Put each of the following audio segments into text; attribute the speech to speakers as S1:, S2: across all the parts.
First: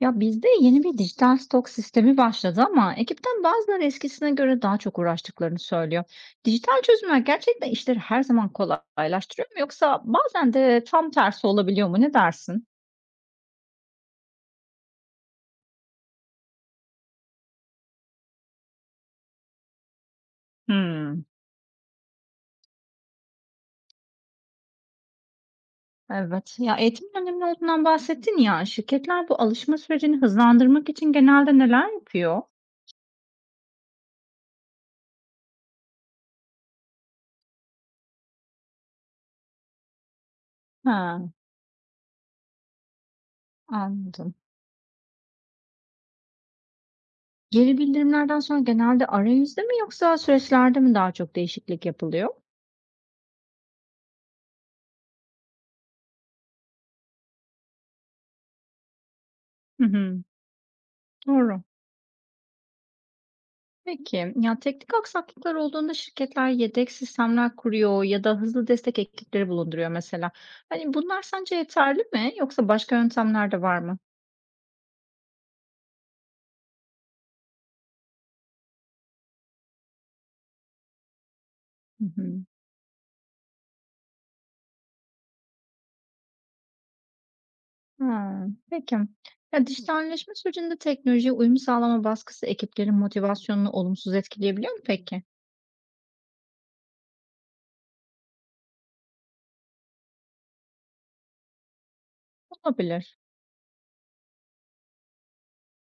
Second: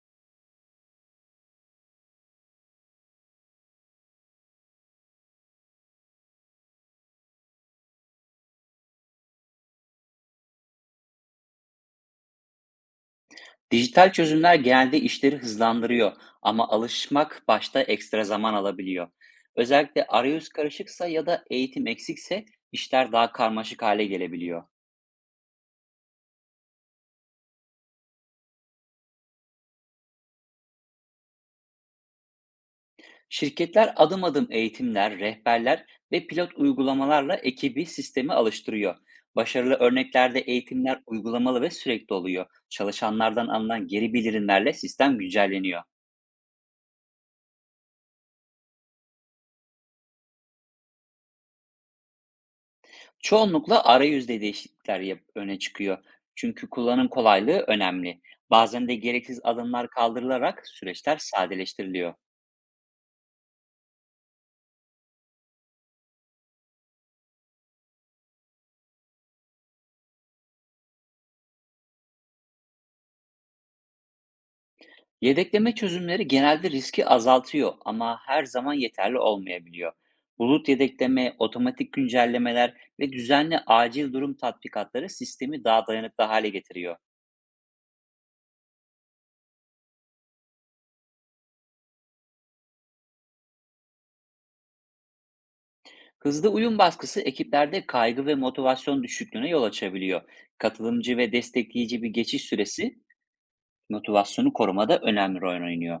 S1: Ya bizde yeni bir dijital stok sistemi başladı ama ekipten bazıları eskisine göre daha çok uğraştıklarını söylüyor. Dijital çözümler gerçekten işleri her zaman kolaylaştırıyor mu yoksa bazen de tam tersi olabiliyor mu? Ne dersin?
S2: Dijital çözümler genelde işleri hızlandırıyor ama alışmak başta ekstra zaman alabiliyor. Özellikle arayüz karışıksa
S1: Hmm,
S2: ya da eğitim eksikse işler daha karmaşık hale gelebiliyor.
S1: evet. Ya eğitimin önemli olduğundan bahsettin ya. Şirketler bu alışma sürecini hızlandırmak için genelde neler yapıyor?
S2: Şirketler adım adım eğitimler, rehberler ve pilot uygulamalarla ekibi sistemi alıştırıyor. Başarılı örneklerde eğitimler
S1: Ha,
S2: uygulamalı ve sürekli oluyor. Çalışanlardan alınan geri
S1: anladım.
S2: bildirimlerle sistem güncelleniyor.
S1: Geri bildirimlerden sonra genelde arayüzde mi yoksa süreçlerde mi daha çok değişiklik yapılıyor?
S2: Çoğunlukla arayüzde değişiklikler öne çıkıyor. Çünkü kullanım kolaylığı önemli. Bazen de gereksiz
S1: Hı
S2: adımlar
S1: hı,
S2: kaldırılarak süreçler
S1: doğru.
S2: sadeleştiriliyor.
S1: Peki, ya teknik aksaklıklar olduğunda şirketler yedek sistemler kuruyor ya da hızlı destek ekipleri bulunduruyor mesela. Hani bunlar sence yeterli mi yoksa başka yöntemler de var mı?
S2: Yedekleme çözümleri genelde riski azaltıyor ama her zaman yeterli olmayabiliyor. Bulut yedekleme, otomatik
S1: Hı hı.
S2: güncellemeler ve düzenli acil durum tatbikatları sistemi daha dayanıklı hale getiriyor.
S1: Ha, peki. Ya dijitalleşme sürecinde teknolojiye uyum sağlama baskısı ekiplerin motivasyonunu olumsuz etkileyebiliyor mu peki?
S2: Hızlı uyum baskısı ekiplerde kaygı ve motivasyon düşüklüğüne yol açabiliyor. Katılımcı ve destekleyici bir geçiş süresi
S1: Olabilir.
S2: motivasyonu korumada önemli rol oynuyor.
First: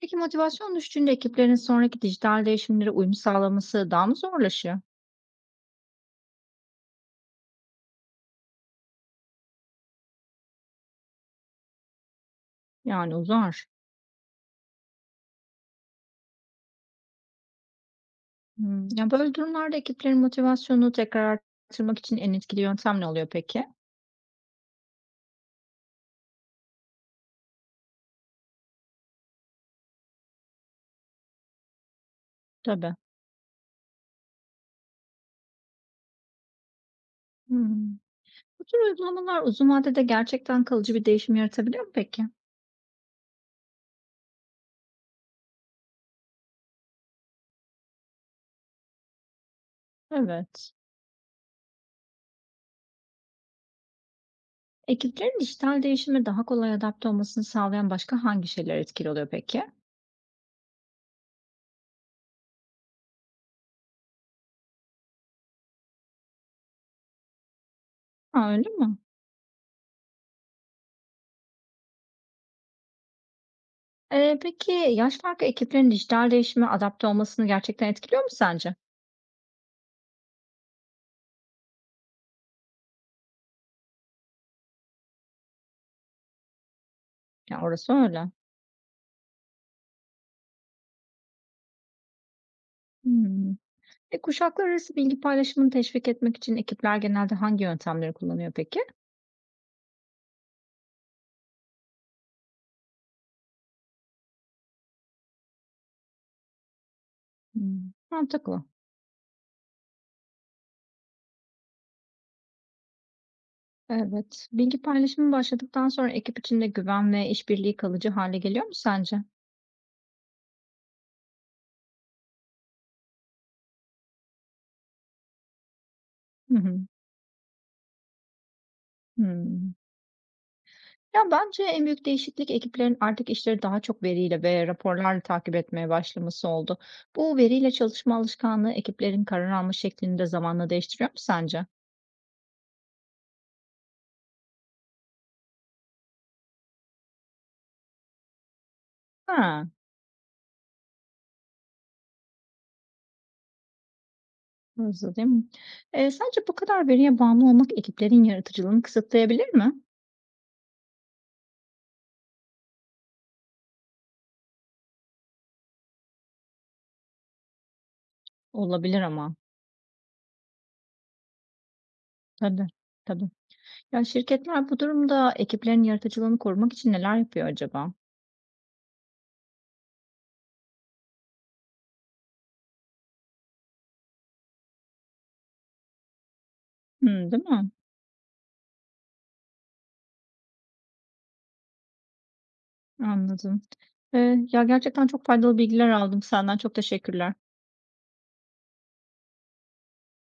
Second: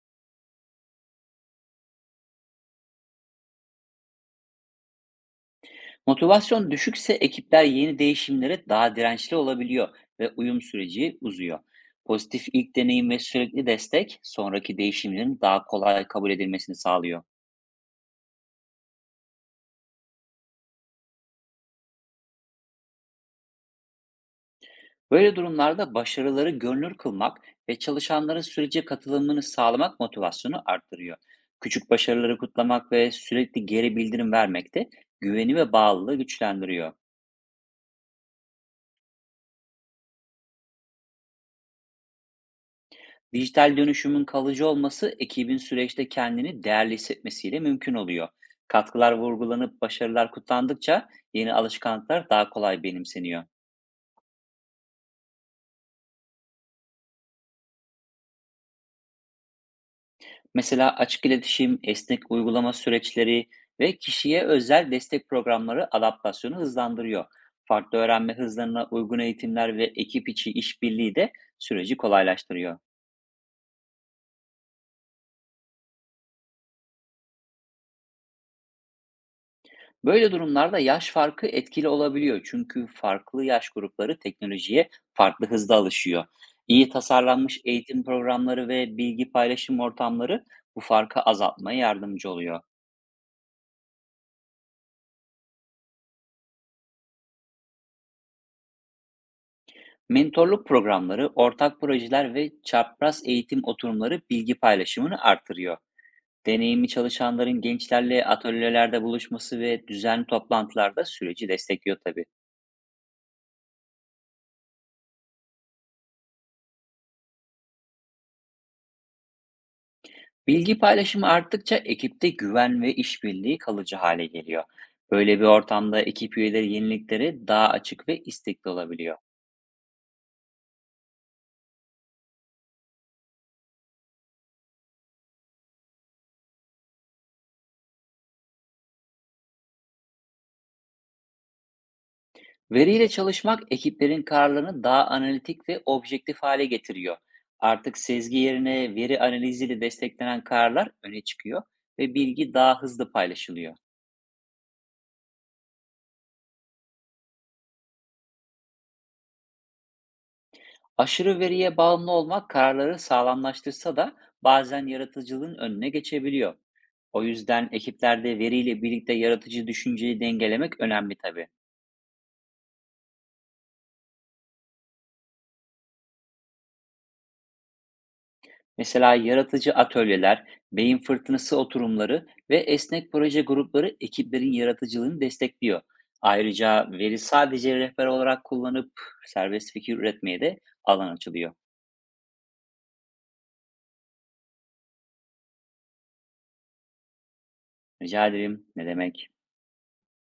S1: Peki motivasyon düşünce ekiplerin sonraki dijital değişimlere uyum sağlaması daha mı zorlaşıyor?
S2: Motivasyon düşükse ekipler yeni değişimlere daha dirençli olabiliyor ve uyum süreci uzuyor. Pozitif ilk deneyim
S1: Yani
S2: ve
S1: uzar.
S2: sürekli destek sonraki değişimlerin daha kolay kabul edilmesini sağlıyor.
S1: Hımm. Ya, böyle durumlarda ekiplerin motivasyonunu tekrar arttırmak için en etkili yöntem ne oluyor peki?
S2: Böyle durumlarda başarıları görünür kılmak ve çalışanların sürece katılımını sağlamak motivasyonu arttırıyor. Küçük başarıları kutlamak
S1: Tabii.
S2: ve sürekli geri bildirim vermek de güveni ve bağlılığı güçlendiriyor.
S1: Hımm. Bu tür uygulamalar uzun vadede gerçekten kalıcı bir değişim yaratabiliyor mu peki?
S2: Dijital dönüşümün kalıcı olması ekibin süreçte kendini değerli hissetmesiyle mümkün oluyor. Katkılar vurgulanıp başarılar
S1: Evet.
S2: kutlandıkça yeni alışkanlıklar daha kolay benimseniyor.
S1: Ekiplerin dijital değişime daha kolay adapte olmasını sağlayan başka hangi şeyler etkili oluyor peki?
S2: Mesela açık iletişim, esnek uygulama süreçleri ve kişiye özel destek programları adaptasyonu hızlandırıyor. Farklı öğrenme
S1: A, öyle
S2: hızlarına
S1: mi?
S2: uygun eğitimler ve ekip içi işbirliği de süreci kolaylaştırıyor.
S1: Peki yaş farkı ekiplerin dijital değişime adapte olmasını gerçekten etkiliyor mu sence?
S2: Böyle durumlarda yaş farkı etkili olabiliyor çünkü farklı yaş grupları teknolojiye farklı hızda alışıyor. İyi
S1: Ya,
S2: tasarlanmış
S1: orası
S2: eğitim
S1: öyle.
S2: programları ve bilgi paylaşım ortamları bu farkı azaltmaya yardımcı oluyor.
S1: Hımm. E, kuşaklar arası bilgi paylaşımını teşvik etmek için ekipler genelde hangi yöntemleri kullanıyor peki?
S2: Mentorluk programları, ortak projeler ve çapraz eğitim oturumları bilgi paylaşımını artırıyor. Deneyimli çalışanların
S1: Hımm.
S2: gençlerle
S1: Mantıklı.
S2: atölyelerde buluşması ve düzenli toplantılarda süreci destekliyor tabii.
S1: Evet. Bilgi paylaşımı başladıktan sonra ekip içinde güven ve işbirliği kalıcı hale geliyor mu sence?
S2: Bilgi paylaşımı arttıkça ekipte güven ve işbirliği kalıcı hale geliyor. Böyle bir ortamda ekip
S1: Hı
S2: üyeleri
S1: hı.
S2: yeniliklere daha açık ve istekli olabiliyor.
S1: Hımm. Ya, bence en büyük değişiklik ekiplerin artık işleri daha çok veriyle ve raporlarla takip etmeye başlaması oldu. Bu veriyle çalışma alışkanlığı ekiplerin karar alma şeklini de zamanla değiştiriyor mu sence?
S2: Veriyle çalışmak ekiplerin kararlarını daha analitik ve objektif hale getiriyor. Artık sezgi yerine veri
S1: Ha,
S2: analiziyle desteklenen kararlar öne çıkıyor ve bilgi daha hızlı paylaşılıyor.
S1: hızlı değil mi? Sence bu kadar veriye bağımlı olmak ekiplerin yaratıcılığını kısıtlayabilir mi?
S2: Aşırı veriye bağımlı olmak kararları sağlamlaştırsa da bazen yaratıcılığın önüne geçebiliyor. O yüzden ekiplerde veriyle
S1: Olabilir
S2: birlikte
S1: ama.
S2: yaratıcı düşünceyi dengelemek önemli tabii.
S1: Tabii, tabii. Ya, şirketler bu durumda ekiplerin yaratıcılığını korumak için neler yapıyor acaba?
S2: Mesela yaratıcı atölyeler, beyin fırtınası oturumları ve esnek proje grupları ekiplerin yaratıcılığını destekliyor. Ayrıca veri
S1: Hımm, değil mi?
S2: sadece rehber olarak kullanıp serbest fikir üretmeye de alan açılıyor.
S1: Anladım. Ya, gerçekten çok faydalı bilgiler aldım senden. Çok teşekkürler.
S2: Rica ederim. Ne demek?